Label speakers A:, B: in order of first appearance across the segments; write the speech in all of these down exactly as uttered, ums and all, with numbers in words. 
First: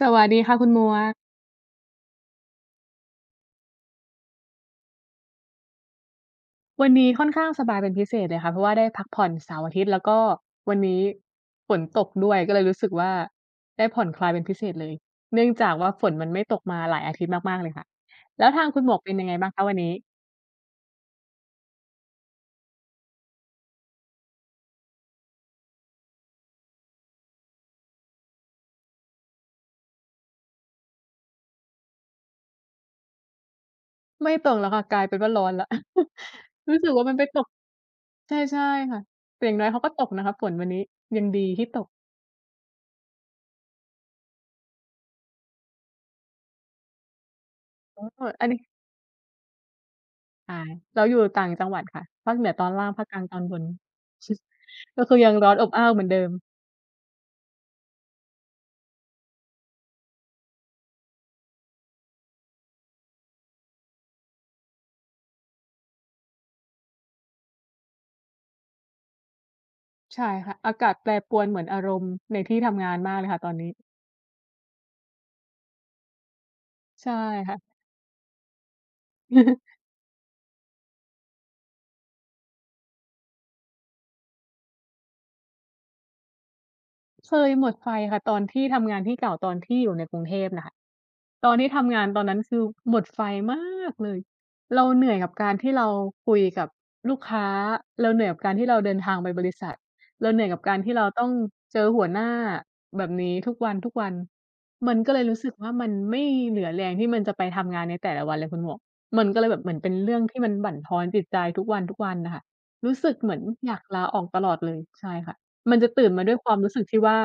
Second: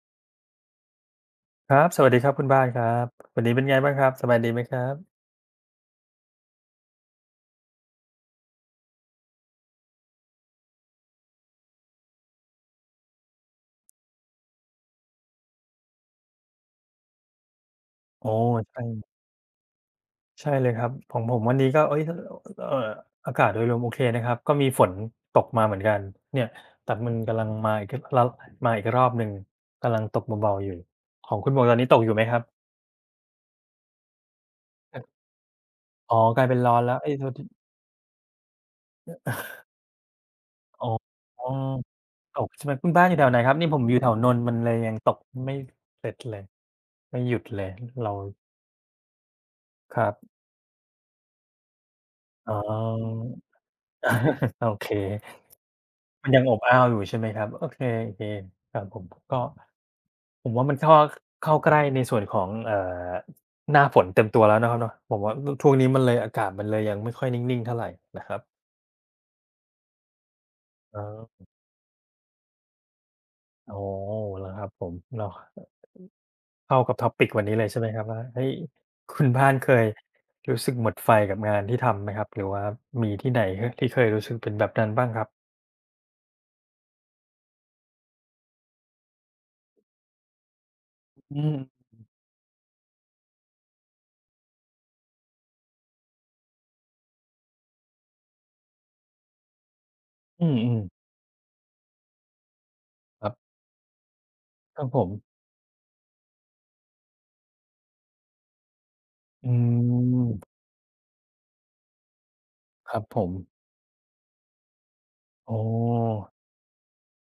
A: สวัสดีค่ะคุณหมวก
B: ครับสวัสดีครับคุณบ้านครับวันนี้เป็นไงบ้างครับสบายดีไหมครับ
A: วันนี้ค่อนข้างสบายเป็นพิเศษเลยค่ะเพราะว่าได้พักผ่อนเสาร์อาทิตย์แล้วก็วันนี้ฝนตกด้วยก็เลยรู้สึกว่าได้ผ่อนคลายเป็นพิเศษเลยเนื่องจากว่าฝนมันไม่ตกมาหลายอาทิตย์มากๆเลยค่ะ
B: โอ้
A: แล้วทางคุ
B: ใช่
A: ณหมวกเป็นยังไงบ้างคะวันนี้
B: ใช่เลยครับของผมวันนี้ก็เอ๊ยทเอ่ออากาศโดยรวมโอเคนะครับก็มีฝนตกมาเหมือนกันเนี่ยแต่มันกำลังมาอีกรมาอีกรอบหนึ่งกำลังตกเบาๆอยู่ของคุณหมวกตอนนี้ตกอยู่ไหมครับ
A: ไม่ตกแล้วค่ะกลายเป็น
B: อ
A: ว่าร้อนแล้ว
B: อ๋อกลายเป็นร้อ
A: รู้
B: น
A: สึก
B: แล้ว
A: ว่า
B: เอ๊
A: มั
B: ย
A: นไป
B: โทษ
A: ต
B: ที
A: กใช่ใช่ค่ะแต่อย่างน้อยเขาก็ตกนะคะฝนวันนี้
B: อ๋อ
A: ยังดีที่ตก
B: ตกใช่ไหมคุณบ้านอยู่แถวไหนครับนี่ผมอยู่แถวนนท์มันเลยยังตกไม่เสร็จเลยไม่หยุดเลย
A: อ๋
B: เรา
A: ออันนี้
B: ครับ
A: อาเราอยู่ต่างจังหวัดค่ะภาคเหนือ
B: อ๋อ
A: ตอนล่างภาคกลางตอนบน
B: โอเค
A: ก็คือยังร้อนอบอ้าวเหมือนเดิ
B: มั
A: ม
B: นยังอบอ้าวอยู่ใช่ไหมครับโอเคๆครับผมก็ผมว่ามันเข้าเข้าใกล้ในส่วนของเอ่อหน้าฝนเต็มตัวแล้วนะครับเนาะผมว่าอช่วงนี้มันเลยอากาศมันเลยยังไม่ค่อยนิ่งๆเท่าไรนะครับ
A: ใช่ค่ะอากาศ
B: อ๋
A: แปรปรวน
B: อ
A: เหมือนอารมณ์ในที่ทำงานมากเลยค่ะตอนนี้
B: อ๋อเหรอครับผมเนาะเข้ากับ
A: ใช่
B: topic วันนี้เลย
A: ค่ะ
B: ใช่ไหมครับว่าเฮ้ยคุณบ้านเคยรู้สึกหมดไฟกับงานที่ทำไหมครับหรือว่ามีที่ไหน ฮที่เคยรู้สึกเป็นแบบนั้นบ้างครับ
A: เคยหมดไฟค่ะตอนที่ทำงานที่เก่าตอนที่อยู่ในกรุงเทพน่ะค่ะ
B: อื
A: ตอนที่
B: ม
A: ทำงานตอนนั้นคือหมดไฟมากเลยเราเหนื่อยกับการที่เราคุยกับลูกค้าเราเหนื่อยกับการที่เราเดินทางไปบริษัทเราเหนื่
B: อื
A: อยกับกา
B: ม
A: รที่เรา
B: ๆ
A: ต้องเจอหัวหน้าแบบ
B: ครั
A: นี้ทุ
B: บ
A: กวัน
B: ครั
A: ๆ
B: บ
A: มัน
B: ผม
A: ก็เลยรู้สึกว่ามันไม่เหลือแรงที่มันจะไปทำงานในแต่ละวันเลยคุณหมวกมันก็เล
B: อื
A: ยแบบเหมือนเป็นเรื่องที่มัน
B: ม
A: บั่นทอนจิตใจทุกวันๆน่ะค่ะ
B: ค
A: รู้
B: รับ
A: สึก
B: ผ
A: เห
B: ม
A: มือนอยากลาออกตลอดเลยใช่ค่ะ
B: อ๋อ
A: มันจะตื่นมาด้วยความรู้สึกที่ว่า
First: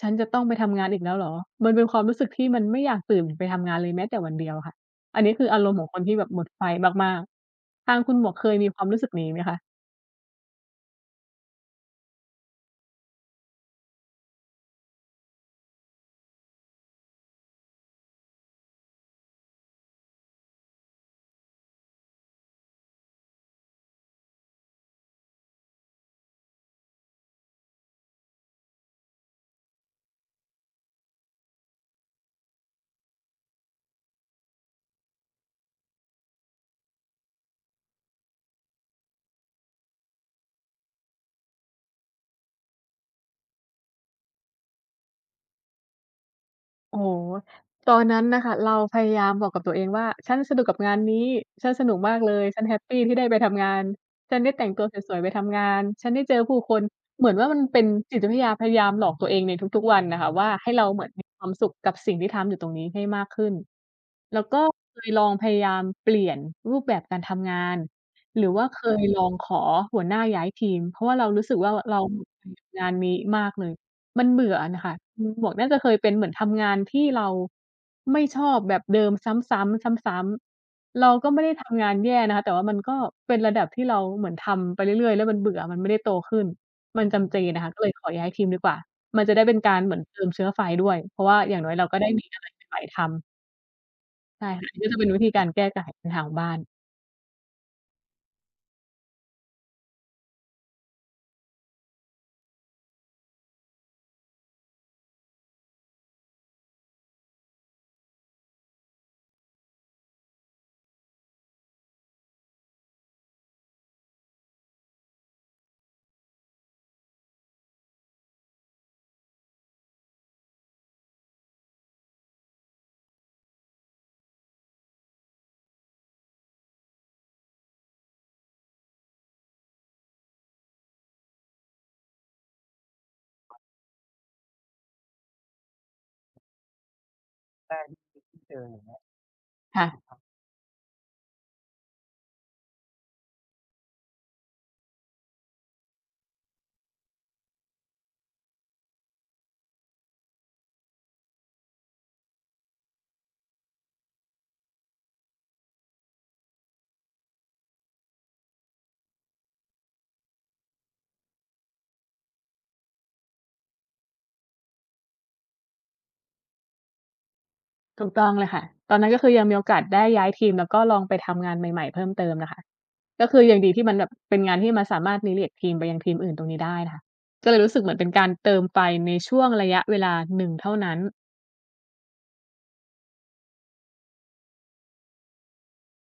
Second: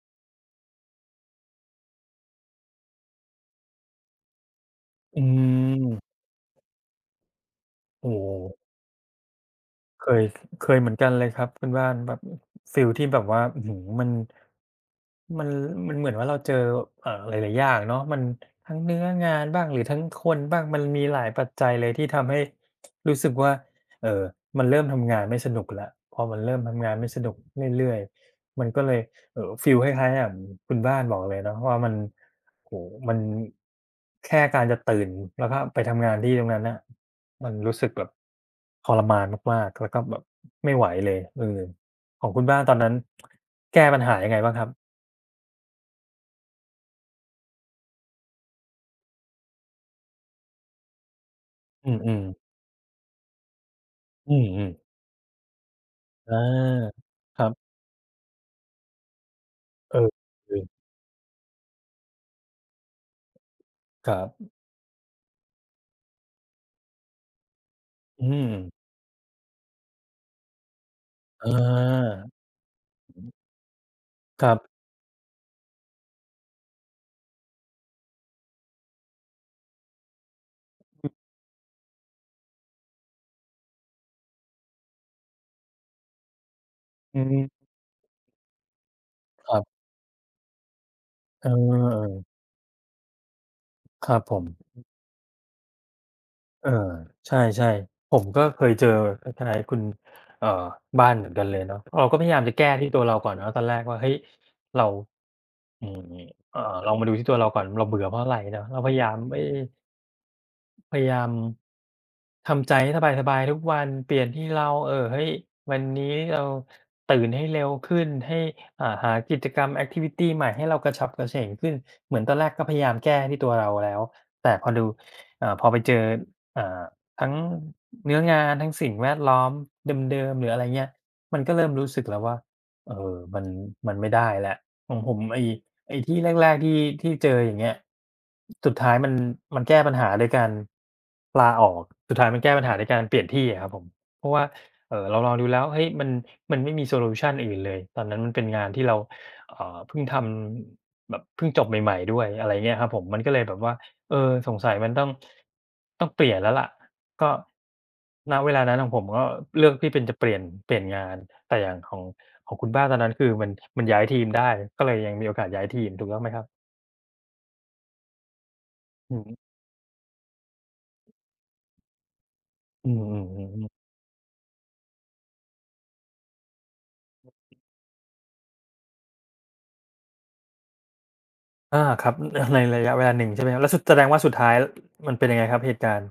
A: ฉันจะต้องไปทำงานอีกแล้วเหรอมันเป็นความรู้สึกที่มันไม่อยากตื่นไปทำงานเลยแม้แต่วันเดียวค่ะอั
B: อื
A: นนี้คืออารมณ์ของค
B: ม
A: นที่แบบหมดไฟมากๆทางคุ
B: โอ้
A: ณหม
B: โฮ
A: วกเคยมีความรู้สึกนี้ไหมคะ
B: เคยเคยเหมือนกันเลยครับคุณบ้านแบบฟีลที่แบบว่าอื้อฮือมันมันมันเหมือนว่าเราเจอเอ่อหลายๆอย่างเนาะมันทั้งเนื้องานบ้างหรือทั้งคนบ้างมันมีหลายปัจจัยเลยที่ทำให้รู้สึกว่าเอ่อมันเริ่มทำงานไม่สนุกแล้วพอมันเริ่มทำงานไม่สนุกเรื่อยๆมันก็เลยเอ่อฟีลคล้ายๆอย่างคุณบ้านบอกเลยเนาะว่ามัน โอ้โฮมันแค่การจะตื่นแล้วก็ไปทำงานที่ตรงนั้นน่ะมันรู้สึกแบบทรมานมากๆแล้วก็แบบไม่ไหวเลยเออของคุณบ้านตอนนั้นแก้ปัญหายังไงบ้างครับ
A: โอโอตอนนั้นน่ะค่ะเราพยายามบอกกับตัวเองว่าฉันสนุกกับงานนี้ฉันส
B: อื
A: นุกมาก
B: ม
A: เล
B: ๆ
A: ยฉันแฮปปีที่ได้ไปทำงาน
B: อื
A: ฉัน
B: ม
A: ได้แต่งตัวสวยๆไปทำงานฉันได้
B: ๆ
A: เจ
B: อ
A: อผู้คน
B: า
A: เหมือน
B: ครั
A: ว่ามัน
B: บ
A: เป็นจิตวิทยาพยายามหลอกตัวเองในทุกๆ
B: เอ
A: วัน
B: อ
A: น่ะค่ะว่าให้เราเหมือนมีความสุขกับสิ่งที่ทำอยู่ตรงนี้ให้มากขึ้น
B: ครับ
A: แล้วก็เคยลองพยายามเปลี่ยนรูปแบบการทำงาน
B: อื
A: ห
B: ม
A: รือว่าเคยลองขอหัวหน้าย้ายทีมเพราะว่าเรารู้
B: อา
A: สึกว่าเรา งานนี้มากเลย มัน
B: ค
A: เบื่
B: รั
A: อ
B: บ
A: น่ะค่ะอืมหมวกน่าจะเคยเป็นเหมือนทำงานที่เราไม่ชอบแบบเดิมซ้ำๆซ้ำๆ เราก็ไม่ได้ทำงานแย่นะคะแต่ว่ามันก็เป็นระดับที่เราเหมือนทำไปเรื่อยๆแล้วมันเบื่อมันไม่ได้โตขึ้นมัน
B: อื
A: จำเจ
B: ม
A: น่ะค่ะก็เลยขอย้ายทีมดีกว่ามันจะได้
B: ค
A: เป็นกา
B: รับ
A: รเหมือนเติมเชื้อไฟด้วยเพราะว่า
B: เ
A: อย่างน้อยเราก็ได้
B: ออ
A: มีอะไรใหม่ๆทำ
B: ๆครับผม
A: ใช่ค่ะนี่ก็จะเป็นวิธีการแก้ไขปัญหาของบ้าน
B: เออใช่ๆผมก็เคยเจอคล้ายๆคุณเอ่อบ้านเหมือนกันเลยเนาะเราก็พยายามจะแก้ที่ตัวเราก่อนเนาะตอนแรกว่าเฮ้ยเราอืมเอ่อลองมาดูที่ตัวเราก่อนเราเบื่อเพราะอะไรเนาะเราพยายามเอ๊พยายาม ทำใจให้สบายๆทุกวันเปลี่ยนที่เราเอ่อเฮ้ยวันนี้เราตื่นให้เร็วขึ้นให้อ่าหากิจกรรมแอกทิวิตีใหม่ให้เรากระฉับกระเฉงขึ้นเหมือนตอนแรกก็พยายามแก้ที่ตัวเราแล้วแต่พอดูอ่าพอไปเจออ่าทั้งเนื้องานทั้งสิ่งแวดล้อมเดิมๆหรืออะไรเงี้ยมันก็เริ่มรู้สึกแล้วว่าเออมันมันไม่ได้แล้วของผมไอ้ ไอ้ที่แรกๆที่ที่เจออย่างเงี้ยสุดท้ายมันมันแก้ปัญหา
A: ค่ะ
B: ด้วยการลาออกสุดท้ายมันแก้ปัญหาด้วยการเปลี่ยนที่อะครับผมเพราะว่าเอ่อเราลองดูแล้วเฮ้ยมันมันไม่มีโซลูชันอื่นเลยตอนนั้นมันเป็นงานที่เราเอ่อเพิ่งทำแบบเพิ่งจบใหม่ๆด้วยอะไรเงี้ยครับผมมันก็เลยแบบว่าเออสงสัยมันต้องต้องเปลี่ยนแล้วล่ะก็ณเวลานั้นของผมก็เลือกที่เป็นจะเปลี่ยนเปลี่ยนงานแต่อย่างของ ของคุณบ้านตอนนั้นคือมันมันย้ายทีมได้ก็เลยยังมีโอกาสย้ายทีมถูกต้องไหมครับ
A: ถูกต้องเลยค่ะตอนนั้น
B: อื
A: ก็คือยัง
B: อืึ
A: มีโอกาสได้ย้ายทีมแล้วก็ลองไปทำงานใหม่ๆเพิ่มเติมน่ะค่ะ
B: อื
A: ก็คือยัง
B: มๆ
A: ดีที่
B: ๆๆ
A: มันแบบเป็นงานที่มันสามารถ relate ทีมไปยังทีมอื่นตรงนี้ได้น่ะค่ะก็เลยรู้สึกเหมือนเป็นการเติมไฟในช่วงระยะเวลาหนึ่งเท่านั้น
B: อาครับในระยะเวลาหนึ่งใช่ไหมครับแล้วสุดแสดงว่าสุดท้ายมันเป็นยังไงครับเหตุการณ์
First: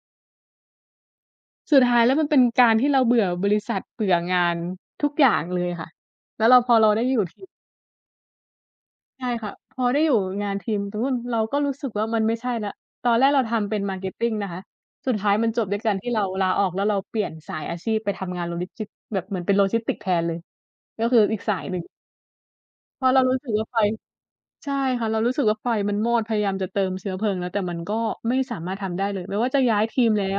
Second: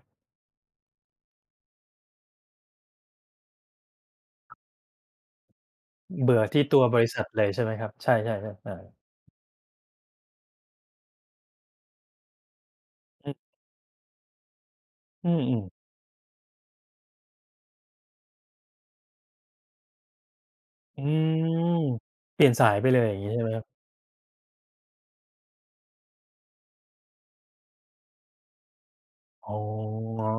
A: สุดท้ายแล้วมันเป็นการที่เราเบื่อบริษัทเบื่องานทุกอย่างเลยค่ะ
B: เบื่อ
A: แล้วเรา
B: ที่
A: พอ
B: ตัว
A: เรา
B: บ
A: ได้
B: ริ
A: อยู่
B: ษัท
A: ที
B: เล
A: ม
B: ยใช่ไหมครับใช่ๆๆอา
A: ใช่ค่ะพอได้อยู่งานทีมตรงนู้นเราก็รู้สึกว่ามันไม่ใช่แล้วตอนแร
B: อื
A: ก
B: อ
A: เราทำเป็น marketing นะคะสุด
B: อื
A: ท้ายมันจ
B: ม
A: บด้วย
B: ๆ
A: การที่เราลาออกแล้วเราเปลี่ยนสายอาชีพไปทำงานโลจิสติกส์แบบเหมือนเป็น Logistics แทนเลย
B: อื
A: ก็คืออีก
B: ม
A: สายหนึ่ง
B: เปลี่ยนสายไปเล
A: เพ
B: ย
A: ราะ
B: อย่า
A: เรา
B: งงี้
A: รู้
B: ใช่
A: สึ
B: ไหม
A: ก
B: ครั
A: ว่า
B: บ
A: ไฟ ใช่ค่ะเรารู้สึกว่าไฟมันมอดพยายามจะเติมเชื้อเพลิงแล้วแต่มันก็ไม่สามารถทำได้เลยไม่ว่า
B: อ๋อ
A: จะย้ายทีมแล้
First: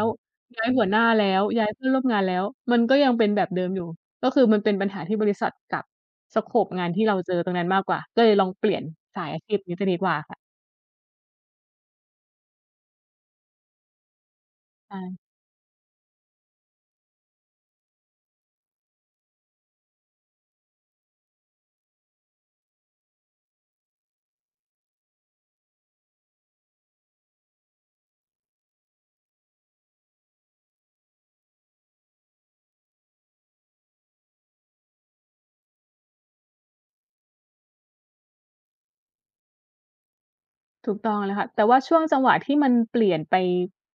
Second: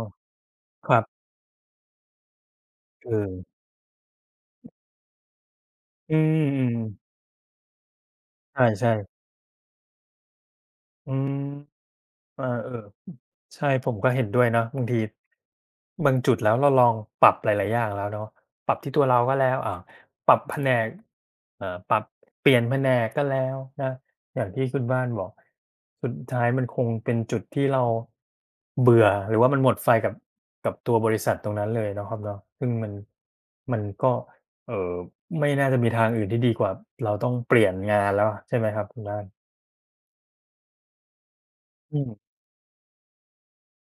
A: อืวมย้ายหัว
B: ค
A: ห
B: รั
A: น้า
B: บ
A: แล้วย้ายเพื่อนร่วมงานแล้วมันก็
B: เอ
A: ยังเป็นแบบ
B: อ
A: เดิมอยู่ก็คือมันเป็นปัญหาที่บริษัทกับ
B: อื
A: สโกป
B: ม
A: งานที่เรา
B: ๆ
A: เจอตรงนั้นมากกว่าก็เลยลองเปลี่ยน
B: ใช่ๆ
A: สายอาชีพนี้จะดีกว่าค่ะ
B: อืมอาเออ ใช่ผมก็เห็นด้วยเนาะบางที
A: ใช่
B: บางจุดแล้วเราลองปรับหลายๆอย่างแล้วเนาะปรับที่ตัวเราก็แล้วอ่าปรับแผนกเอ่อปรับเปลี่ยนแผนกก็แล้วนะอย่างที่คุณบ้านบอกสุดท้ายมันคงเป็นจุดที่เราเบื่อหรือว่ามันหมดไฟกับกับตัวบริษัทตรงนั้นเลยเนาะครับเนาะซึ่งมันมันก็เอ่อไม่น่าจะมีทางอื่นที่ดีกว่าเราต้องเปลี่ยนงานแล้วอะใช่ไหมครับคุณบ้าน
A: ถูกต้องแล้วค่ะแต่ว่าช่
B: อื
A: วง
B: ม
A: จังหวะที่มันเปลี่ยนไป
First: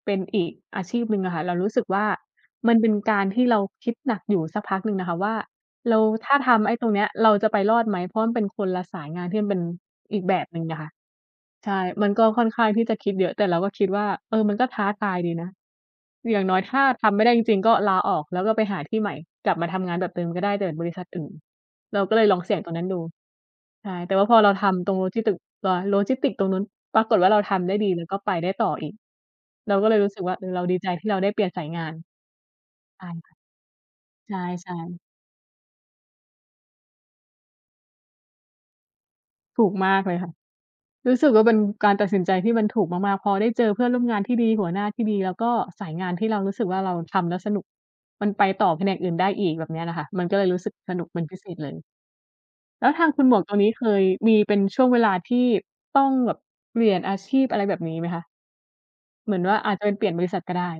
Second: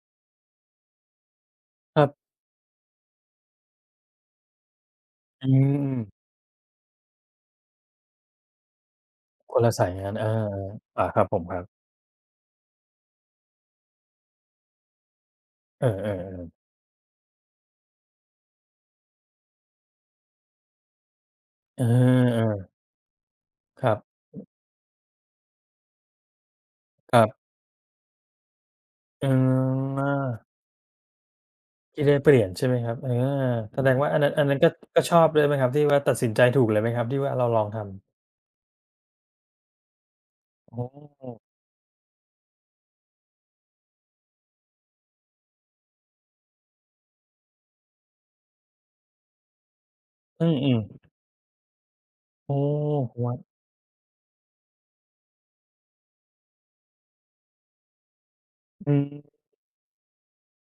A: เป็นอีกอาชีพหนึ่งอะค่ะเรารู้สึก
B: ค
A: ว่า
B: รับ
A: มันเป็นการที่เราคิดหนักอยู่สักพักหนึ่งนะคะว่า
B: อื
A: เรา
B: ม
A: ถ้าทำไอ้ตรงเนี้ยเราจะไปรอดไหมเพราะมันเป็นคนละสายงานที่มัน
B: ค
A: เป็น
B: นละสายงาน
A: อีก
B: เอา
A: แบบหนึ่งอะค่ะ
B: อาครับผมครั
A: ใช่
B: บ
A: มันก็ค่อนข้างที่จะคิดเยอะแต่เราก็คิดว่าเออมันก็ท้าทายดีนะ
B: เออ
A: อย่าง
B: ๆๆ
A: น้อยถ้าทำไม่ได้จริงๆก็ลาออกแล้วก็ไปหาที่ใหม่กลับมาทำงานแบบเดิมก็ได้แต่เป็นบริษัทอื่น
B: เ
A: เราก็เลยลอง
B: ออ
A: เสี่ยงตรงนั้นดู
B: ๆค
A: ใช่
B: รับ
A: แต่ว่าพอเราทำตรงโลจิสติกเอ่อโลจิสติกส์ตรงนู้นปราก
B: ค
A: ฏ
B: รั
A: ว่าเรา
B: บ
A: ทำได้ดีแล้วก็ไปได้ต่ออีก
B: เอ
A: เราก็เล
B: อ
A: ยรู้สึกว่าเออเราดีใจที่เราได้เปลี่ยนสายงาน
B: ที่ได้เปลี่ยนใช่ไหมครับ
A: ใช่
B: เออ
A: ค่ะ
B: แสดงว่าอันนั้นอันนั้นก็
A: ใช่
B: ก็ช
A: ๆ
B: อบด้วยไหมครับที่ว่าตัดสินใจถูกเลยไหมครับที่ว่าเราลองทำ
A: ถูกมากเลยค่ะ
B: โอ
A: รู้สึกว่า
B: ้
A: เป็นการตัดสินใจที่มันถูกมากๆพอได้เจอเพื่อนร่วมงานที่ดีหัวหน้าที่ดีแล้วก็สายงานที่เรารู้สึกว่าเราทำแล้วสนุกมันไปต่อแผนกอื่นได้อีกแบบเนี้ยน่ะค่ะมันก็เล
B: อื
A: ยรู้สึก
B: ม
A: สนุก
B: ๆ
A: เป็นพิเศษเลย
B: โอ้
A: แล้วทางคุณหม
B: ว้า
A: ว
B: ว
A: กตรงนี้เคยมีเป็นช่วงเวลาที่ต้องแบบเปลี่ยนอาชีพอะไรแบบนี้ไหมคะ
B: อื
A: เหมือ
B: ม
A: นว่าอาจจะเป็นเปลี่ยนบริษัทก็ได้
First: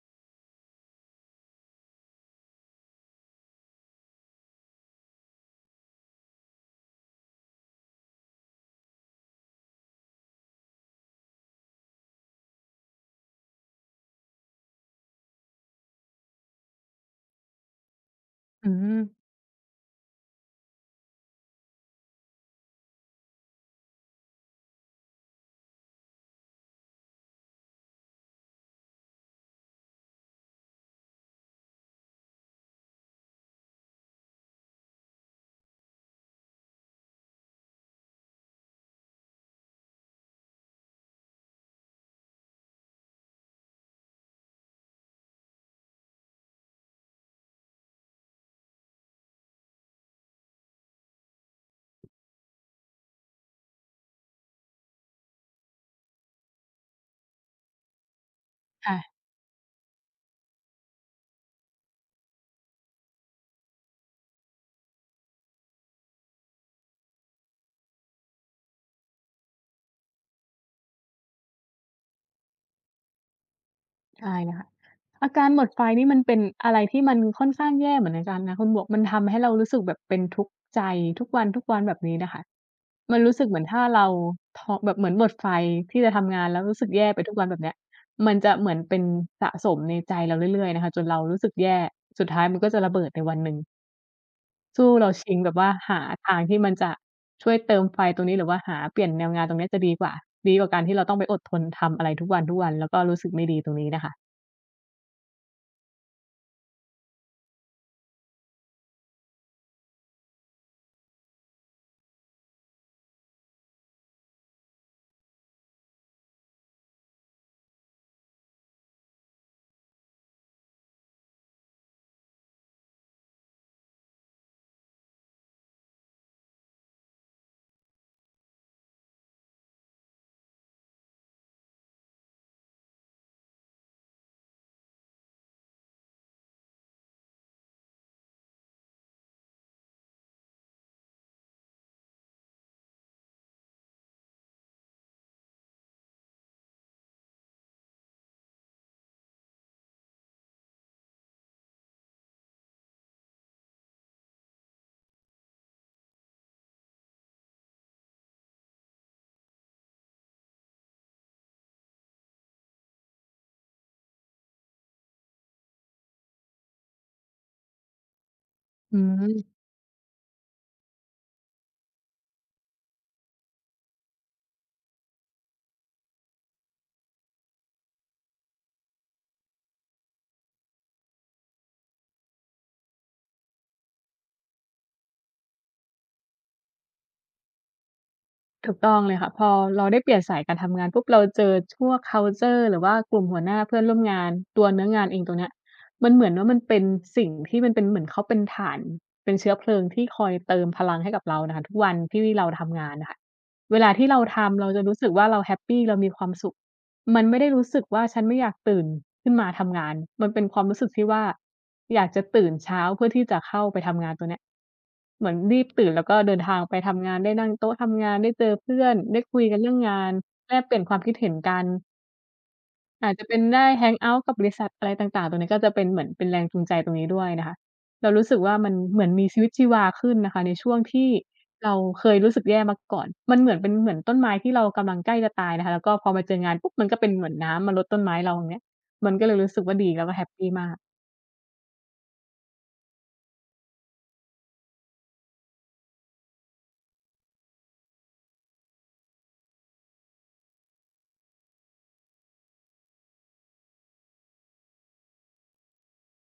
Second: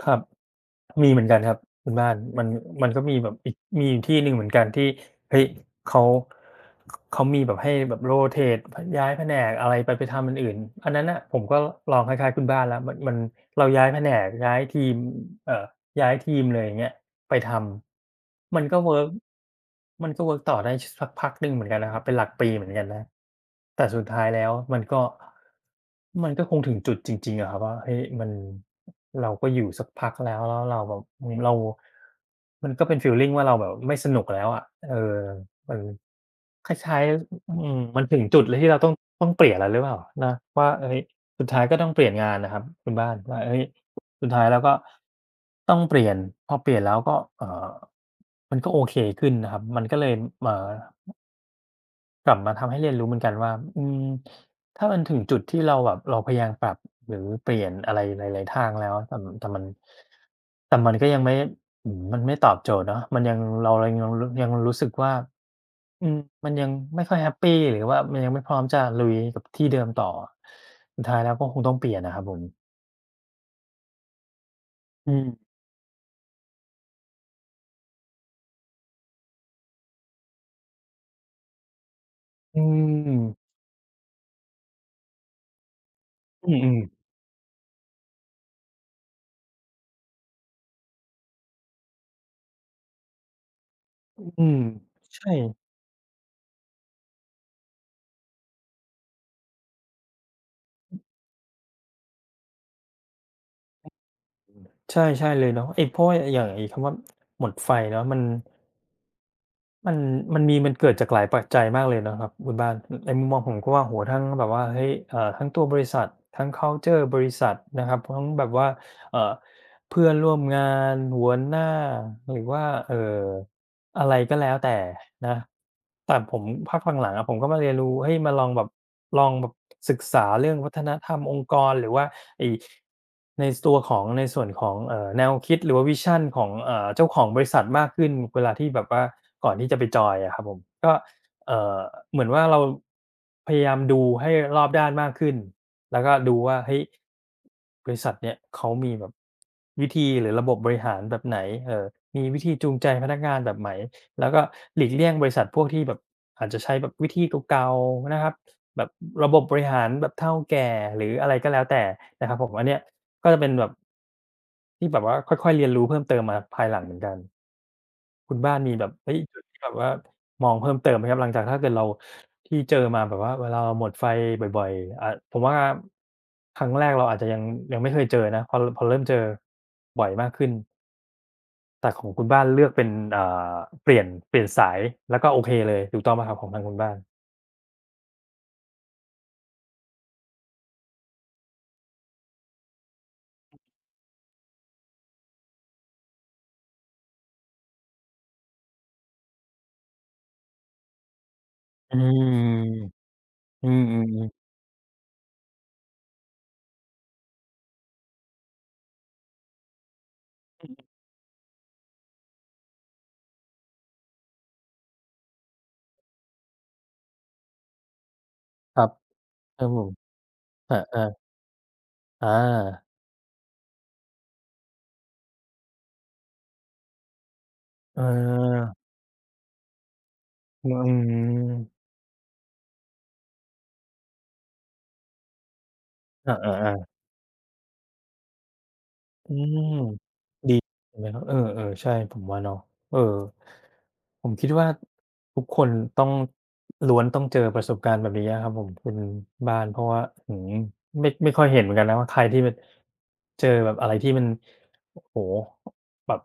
B: ครับมีเหมือนกันครับคุณบ้านมันมันก็มีแบบอีกมีอยู่ที่หนึ่งเหมือนกันที่เฮ้ยเขาเขามีแบบให้แบบ rotate พย้ายแผนกอะไรไปไปทำอันอื่นอันนั้นน่ะผมก็ลองคล้ายๆคุณบ้านแล้วมันมันเราย้ายแผนกย้ายทีมเอ่อย้ายทีมเลยอย่างเงี้ย ไปทำมัน
A: อื
B: ก็
A: ม
B: เวิร์กมันก็เวิร์กต่อได้ชสักพักหนึ่งเหมือนกันนะครับเป็นหลักปีเหมือนกันนะแต่สุดท้ายแล้วมันก็มันก็คงถึงจุดจริงๆอะครับว่าเฮ้ยมันเราก็อยู่สักพักแล้วแล้วเราแบบอืมเรามันก็เป็นฟีลลิงว่าเราแบบไม่สนุกแล้วอะเออมันคล้ายๆอืมมันถึงจุดเลยที่เราต้องต้องเปลี่ยนแล้วหรือเปล่านะว่าเฮ้ยสุดท้ายก็ต้องเปลี่ยนงานนะครับคุณบ้านว่าเฮ้ย สุดท้ายแล้วก็ต้องเปลี่ยนพอเปลี่ยนแล้วก็เอ่อมันก็โอเคขึ้นนะครับมันก็เลยเอ่อกลับมาทำให้เรียนรู้เหมือนกันว่าอืมถ้ามันถึงจุดที่เราแบบเราพยายามปรับหรือเปลี่ยนอะไรหลายๆทางแล้วแต่
A: ค่ะ
B: แต่มันแต่มันก็ยังไม่อืมมันไม่ตอบโจทย์เนาะมันยังเราเลยยังรยังรู้สึกว่าอืมมันยังไม่ค่อยแฮปปีหรือว่ามันยังไม่พร้อมจะลุยกับที่เดิมต่อสุดท้ายแล้วก็คงต้องเปลี่ยนอะครับผม
A: ใช่เลยค่ะ
B: อื
A: อาการ
B: ม
A: หมดไฟนี่มันเป็นอะไรที่มันค่อนข้างแย่เหมือนกันนะคุณหมวกมันทำให้เรารู้สึกแบบเป็นทุกข์ใจทุกวันๆแบบนี้น่ะค่ะ
B: อื
A: มั
B: ม
A: นรู้สึกเหมือนถ้าเราท้อแบบเหมือนหมดไฟที่จะทำงาน
B: อื
A: แล้วรู้
B: อ
A: สึก
B: ๆ
A: แย่ไปทุกวันแบบเนี้ยมันจะเหมือนเป็นสะสมในใจเราเรื่อยๆนะคะจนเรารู้สึกแย่สุดท้ายมันก็จะระเบิดในวันหนึ่ง
B: อืม
A: สู้เรา
B: ใช่
A: ชิงแบบว่าหาทางที่มันจะช่วยเติมไฟตรงนี้หรือว่าหาเปลี่ยนแนวงานตรงเนี้ยจะดีกว่าดีกว่าการที่เราต้องไปอดทนทำอะไรทุกวันๆแล้วก็รู้สึกไม่ดีตรงนี้น่ะค่ะ
B: ใช่ใช่เลยเนาะไอ้เพราะว่าอย่างไอ้คำว่าหมดไฟเนาะมันมันมันมีมันเกิดจากหลายปัจจัยมากเลยเนาะครับคุณบ้านในมุมมองผมก็ว่าโอ้โฮทั้งแบบว่าเฮ้ยเอ่อทั้งตัวบริษัททั้งคัลเชอร์บริษัทนะครับทั้งแบบว่าเอ่อเพื่อนร่วมงานหัวหน้าหรือว่าเอ่อ อะไรก็แล้วแต่นะ แต่ผมพักหลังๆอะผมก็มาเรียนรู้เฮ้ยมาลองแบบลองแบบศึกษาเรื่องวัฒนธรรมองค์กรหรือว่าไอ้ในสตัวของในส่วนของเอ่อแนวคิดหรือว่าวิชั่นของเอ่อเจ้าของบริษัทมากขึ้นเวลาที่แบบว่าก่อนที่จะไปจอยอะครับผมก็เอ่อเหมือนว่าเราพยายามดูให้รอบด้านมากขึ้น แล้วก็ดูว่าเฮ้ยบริษัทเนี่ยเขามีแบบวิธีหรือระบบบริหารแบบไหนเอ่อมีวิธีจูงใจพนักงานแบบไหนแล้วก็หลีกเลี่ยงบริษัทพวกที่แบบอาจจะใช้แบบวิธีเก่าๆนะครับแบบระบบบริหารแบบเท่าแก่หรืออะไรก็แล้วแต่นะครับผมอันเนี้ยก็จะเป็นแบบที่แบบว่าค่อยๆเรียนรู้เพิ่มเติมมาภายหลังเหมือนกัน คุณบ้านมีแบบ
A: อื
B: เฮ้ยจุด
A: ม
B: ที่แบบว่ามองเพิ่มเติมไหมครับหลังจากถ้าเกิดเราที่เจอมาแบบว่าเวลาเราหมดไฟบ่อยๆอ่าผมว่าครั้งแรกเราอาจจะยังยังไม่เคยเจอนะพอพอเริ่มเจอบ่อยมากขึ้นแต่ของคุณบ้านเลือกเป็นอ่าเปลี่ยนเปลี่ยนสายแล้วก็โอเคเลยถูกต้องเปล่าครับของทางคุณบ้าน
A: ถูกต้องเลยค่ะพอเราได้เปลี่ยนสายการทำงานปุ๊บเราเจอพวกคัลเชอร์หรือว่ากลุ่มหัวหน้าเพื่อนร่วมงานตัวเนื้องานเองตรงเนี้ยมันเหมือนว่ามันเป็นสิ่งที่มันเป็นเหมือนเขาเป็นถ่านเป็นเชื้อเพลิงที่คอยเติมพลังให้กับเราน่ะค่ะทุกวั
B: อื
A: นที่
B: ม
A: เราทำงานน่ะค่ะ
B: อื
A: เวลา
B: ม
A: ที่เรา
B: ๆๆ
A: ทำเราจะรู้สึกว่าเราแฮปปีเรามีความสุข มันไม่ได้รู้สึกว่าฉันไม่อยากตื่นขึ้นมาทำงานมันเป็นความรู้สึกที่ว่าอยากจะตื่นเช้าเพื่อที่จะเข้าไปทำงานตัวเนี้ยเหมือนรีบตื่นแล้วก็เดินทางไปทำงานได้นั่งโต๊ะทำงานได้เจอ
B: ค
A: เพื่
B: รั
A: อ
B: บ
A: นได้คุยกั
B: ค
A: น
B: รับ
A: เรื่อ
B: ผ
A: ง
B: ม
A: งานแลกเปลี่ยนความ
B: อา
A: คิดเห็น
B: ๆ
A: กัน
B: อา
A: อาจจะเป็นได้แฮงเอาต์กับบริษัทอะไรต่างๆตรงนี้ก็จะเป็นเหมือนเป็นแรงจูงใจตรงนี้ด้วยนะคะ
B: เออ
A: เรารู้สึกว่ามันเหมือนมีชีวิตชีวาขึ้นนะคะใน
B: อื
A: ช่วงที่เรา
B: ม
A: เคยรู้สึกแย่มาก่อนมันเหมือนเป็นเหมือนต้นไม้ที่เรากำลังใกล้จะตายนะคะแล้วก็พอมา
B: อ
A: เจองานปุ๊
B: า
A: บมั
B: ๆ
A: น
B: ๆ
A: ก็เป็นเหมือนน้ำมารดต้นไม้เราอย่างเงี้ยมันก็เล
B: อื
A: ยรู้
B: ม
A: สึกว่าดีแล้วก็แฮปปี
B: ดี
A: มาก
B: เห็นไหมครับเออเออใช่ผมว่าเนาะเออผมคิดว่าทุกคนต้องล้วนต้องเจอประสบการณ์แบบนี้อะครับผมคุณบ้านเพราะว่าอื้อฮือไม่ไม่ค่อยเห็นเหมือนกันนะว่าใครที่มันเจอแบบอะไรที่มันโอ้โฮแบบ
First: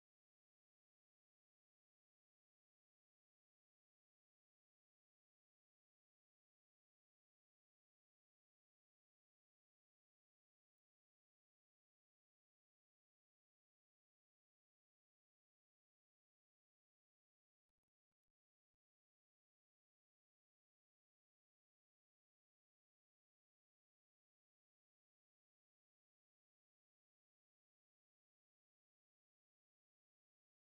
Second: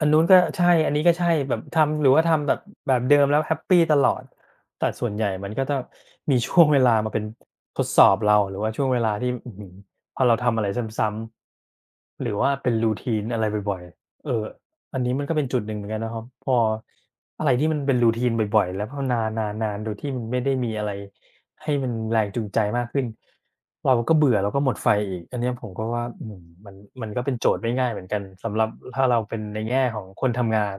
B: อันนู้นก็ใช่ อันนี้ก็ใช่แบบทำหรือว่าทำแบบแบบเดิมแล้วแฮปปีตลอด แต่ส่วนใหญ่มันก็จะมีช่วงเวลามาเป็นทดสอบเราหรือว่าช่วงเวลาที่อื้อฮือพอเราทำอะไรซ้ำๆหรือว่าเป็น routine อะไรบ่อยๆเออ อันนี้มันก็เป็นจุดหนึ่งเหมือนกันนะครับพออะไรที่มันเป็น routine บ่อยๆแล้วพอนานๆๆโดยที่มันไม่ได้มีอะไรให้มันแรงจูงใจมากขึ้นเราก็เบื่อเราก็หมดไฟอีกอันเนี้ยผมก็ว่าอืมมันมันก็เป็นโจทย์ไม่ง่ายเหมือนกันสำหรับถ้าเราเป็นในแง่ของคนทำงาน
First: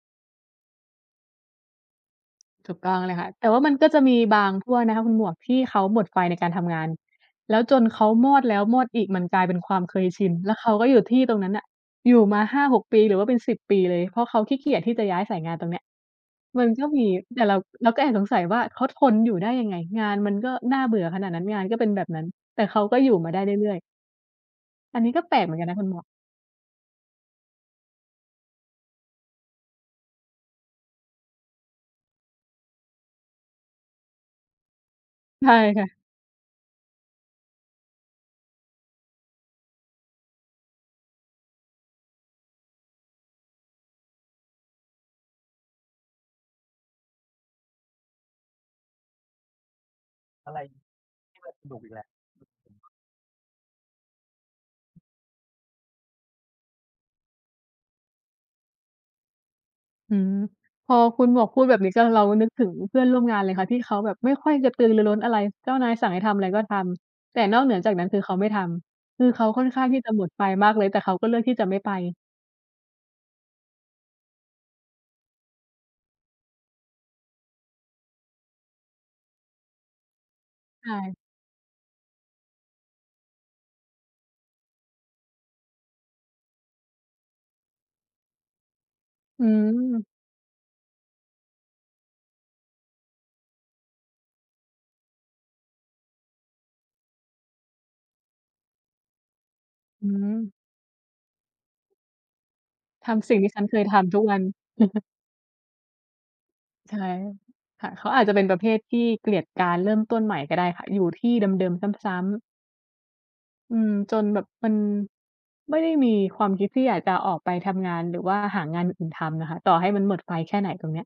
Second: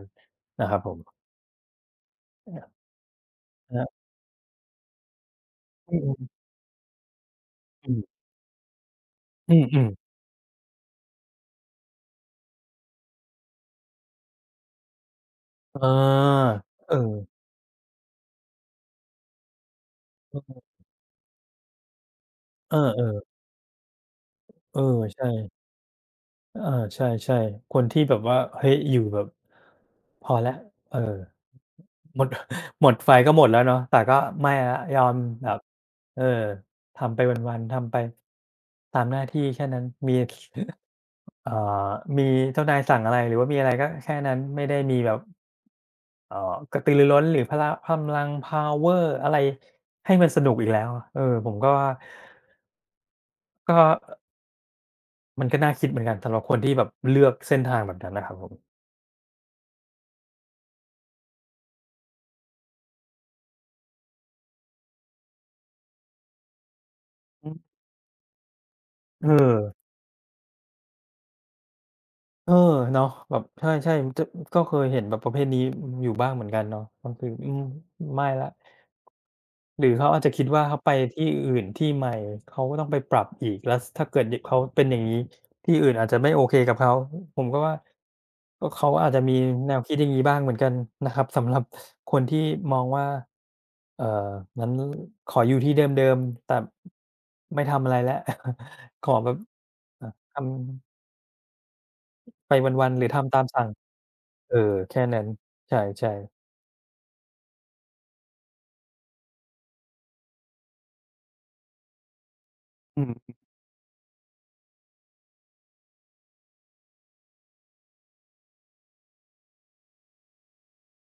B: นะครับผมอะ
A: ถูกต้องเลยค่ะแต่ว่ามัน
B: ฮะ
A: ก็จะมีบางพวกนะคะคุณหมวกที่เขา
B: อื
A: หมดไฟใน
B: ม
A: การทำงานแล้วจน
B: ๆอ
A: เขามอดแล้วมอดอีกมันกลายเป็
B: ื
A: น
B: ม
A: ควา
B: อื
A: ม
B: ม
A: เค
B: ๆ
A: ยชินแล้วเขาก็อยู่ที่ตรงนั้นน่ะอยู่มาห้าถึงหกปีหรือว่าเป็นสิบปีเลยเพราะเขาขี้เกียจที่จะย้ายสายงานตรงเนี้ย
B: เออ
A: มันก็
B: เอ
A: มี
B: อ
A: แต่เราเราก็แอบสงสัยว่าเขาทนอยู่ได้ยังไงงานมันก็
B: เออ
A: น่าเบื่อขนาดนั้นงานก็เป็นแบบนั้นแต่
B: เ
A: เขาก็อยู่มา
B: ออ
A: ได้เรื่อยๆ
B: เออ
A: อันนี้ก็
B: ใช่
A: แปลกเหมือนกันนะคุณหมวก
B: เออใช่ๆคนที่แบบว่าเฮ้ยอยู่แบบพอแล้วเออ หมด หมดไฟก็หมดแล้วเนาะแต่ก็ไม่แล้วยอมแบ
A: ใช่
B: บ
A: ค่ะ
B: เออทำไปวันๆทำไปตามหน้าที่แค่นั้นมี เอ่อมีเจ้านายสั่งอะไรหรือว่ามีอะไรก็แค่นั้นไม่ได้มีแบบเอ่อกระตือรือร้นหรือพละพำลังพาวเวอร์อะไรให้มันสนุกอีกแล้วอะเออผมก็ว่าก็มันก็น่าคิดเหมือนกันสำหรับคนที่แบบเลือกเส้นทางแบบนั้นนะครับผม
A: อืมพอคุณหมวกพูดแบบนี้ก็เรานึกถึงเพื่อนร่วมงานเลยค่ะที่เขาแบบไม่ค่อยกระตือรือร้นอะไรเจ้านายสั่งให้ทำอะไรก็ทำแต่
B: อื
A: น
B: ม
A: อกเหนือจากนั้นคือเขาไม่ทำคือ
B: เอ
A: เขา
B: อ
A: ค่อนข้างที่จะหมดไฟมากเลยแต่เขาก็เลือกที่จะไม่ไป
B: เออเนาะแบบใช่ๆจะก็เคยเห็นแบบประเภทนี้อืมอยู่บ้างเหมือนกันเนาะก็คืออืมไม่แล้วหรือเขาอาจจะคิดว่าเขาไปที่
A: ใช่
B: อื่นที่ใหม่เขาก็ต้องไปปรับอีกแล้วสถ้าเกิดดเขาเป็นอย่างงี้ที่อื่นอาจจะไม่โอเคกับเขาผมก็ว่าก็เขาอาจจะมี
A: อื
B: แนวคิดอย่าง
A: ม
B: งี้บ้างเหมือนกันนะครับสำหรับคนที่มองว่าเอ่องั้นขออยู่ที่เดิมๆแต่ไม่ทำอะไรแล้ว ขอแบบ
A: อื
B: เอ่อ
A: ม
B: ทำไปวันๆหรือ
A: ทำ
B: ทำ
A: สิ่ง
B: ตาม
A: ที่ฉัน
B: สั่ง
A: เคยทำทุกวัน
B: เออแค่นั้นใช่ๆ
A: ใช่ค่ะเขาอาจจะเป็นประเภทที่เกลียดการเริ่มต้นใหม่ก็ได้ค่ะอยู่ที่เดิมๆซ้ำๆ
B: อืม
A: อืมจนแบบมันไม่ได้มีความคิดที่อยากจะออกไปทำงานหรือว่าหางานอื่นทำนะคะต่อให้มันหมดไฟแค่ไหนตรงเนี้ย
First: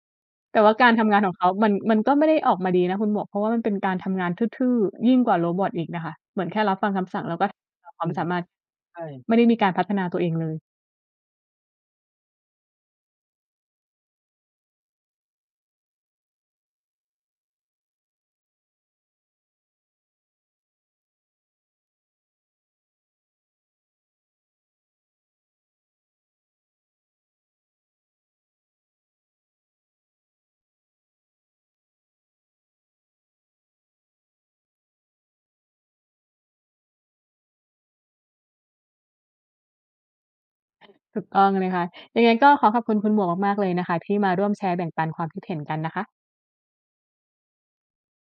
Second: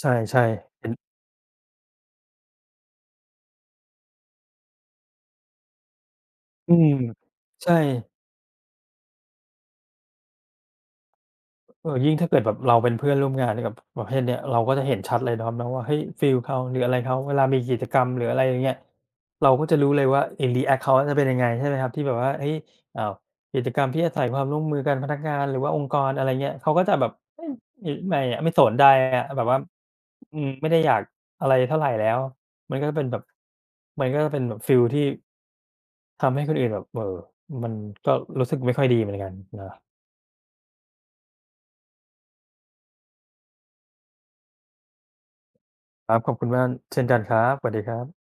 B: ใช่
A: แต่ว่า
B: ๆเป็
A: การ
B: น
A: ทำงานของเขามันมันก็ไม่ได้ออกมาดีนะคุณหมวกเพราะว่ามันเป็นการทำงานทื่อๆยิ่งกว่าโรบอตอีกน่ะค่ะเหมือนแค่
B: อื
A: รับ
B: ม
A: ฟังคำสั่งแล้วก็
B: ใช่
A: ทำตามคอวามสามารถไม่ได้มีการพัฒนาตัวเองเลย
B: เออยิ่งถ้าเกิดแบบเราเป็นเพื่อนร่วมงานกับประเภทเนี้ยเราก็จะเห็นชัดเลยนะครับเนาะว่าเฮ้ยฟีลเขาหรืออะไรเขาเวลามีกิจกรรมหรืออะไรอย่างเงี้ยเราก็จะรู้เลยว่าไอ้รีแอกเขาจะเป็นยังไงใช่ไหมครับที่แบบว่าเฮ้ยอ้าวกิจกรรมที่อาศัยความร่วมมือกันพนักงานหรือว่าองค์กรอะไรเงี้ยเขาก็จะแบบเฮ้ยอิไม่อะไม่สนใจอะแบบว่าอืมไม่ได้อยากอะไรเท่าไรแล้วมันก็เป็นแบบมันก็จะเป็นแบบฟีลที่ ทำให้คนอื่นแบบเอ่อมันก็รู้สึกไม่ค่อยดีเหมือนกันนะ
A: ถูกต้องเลยค่ะยังไงก็ขอขอบคุณคุณหมวกมากๆเลยนะคะที่มาร่วมแชร์แบ่งปันความคิดเห็นกันนะคะ
B: ครับขอบคุณมากเช่นกันครับสวัสดีครับ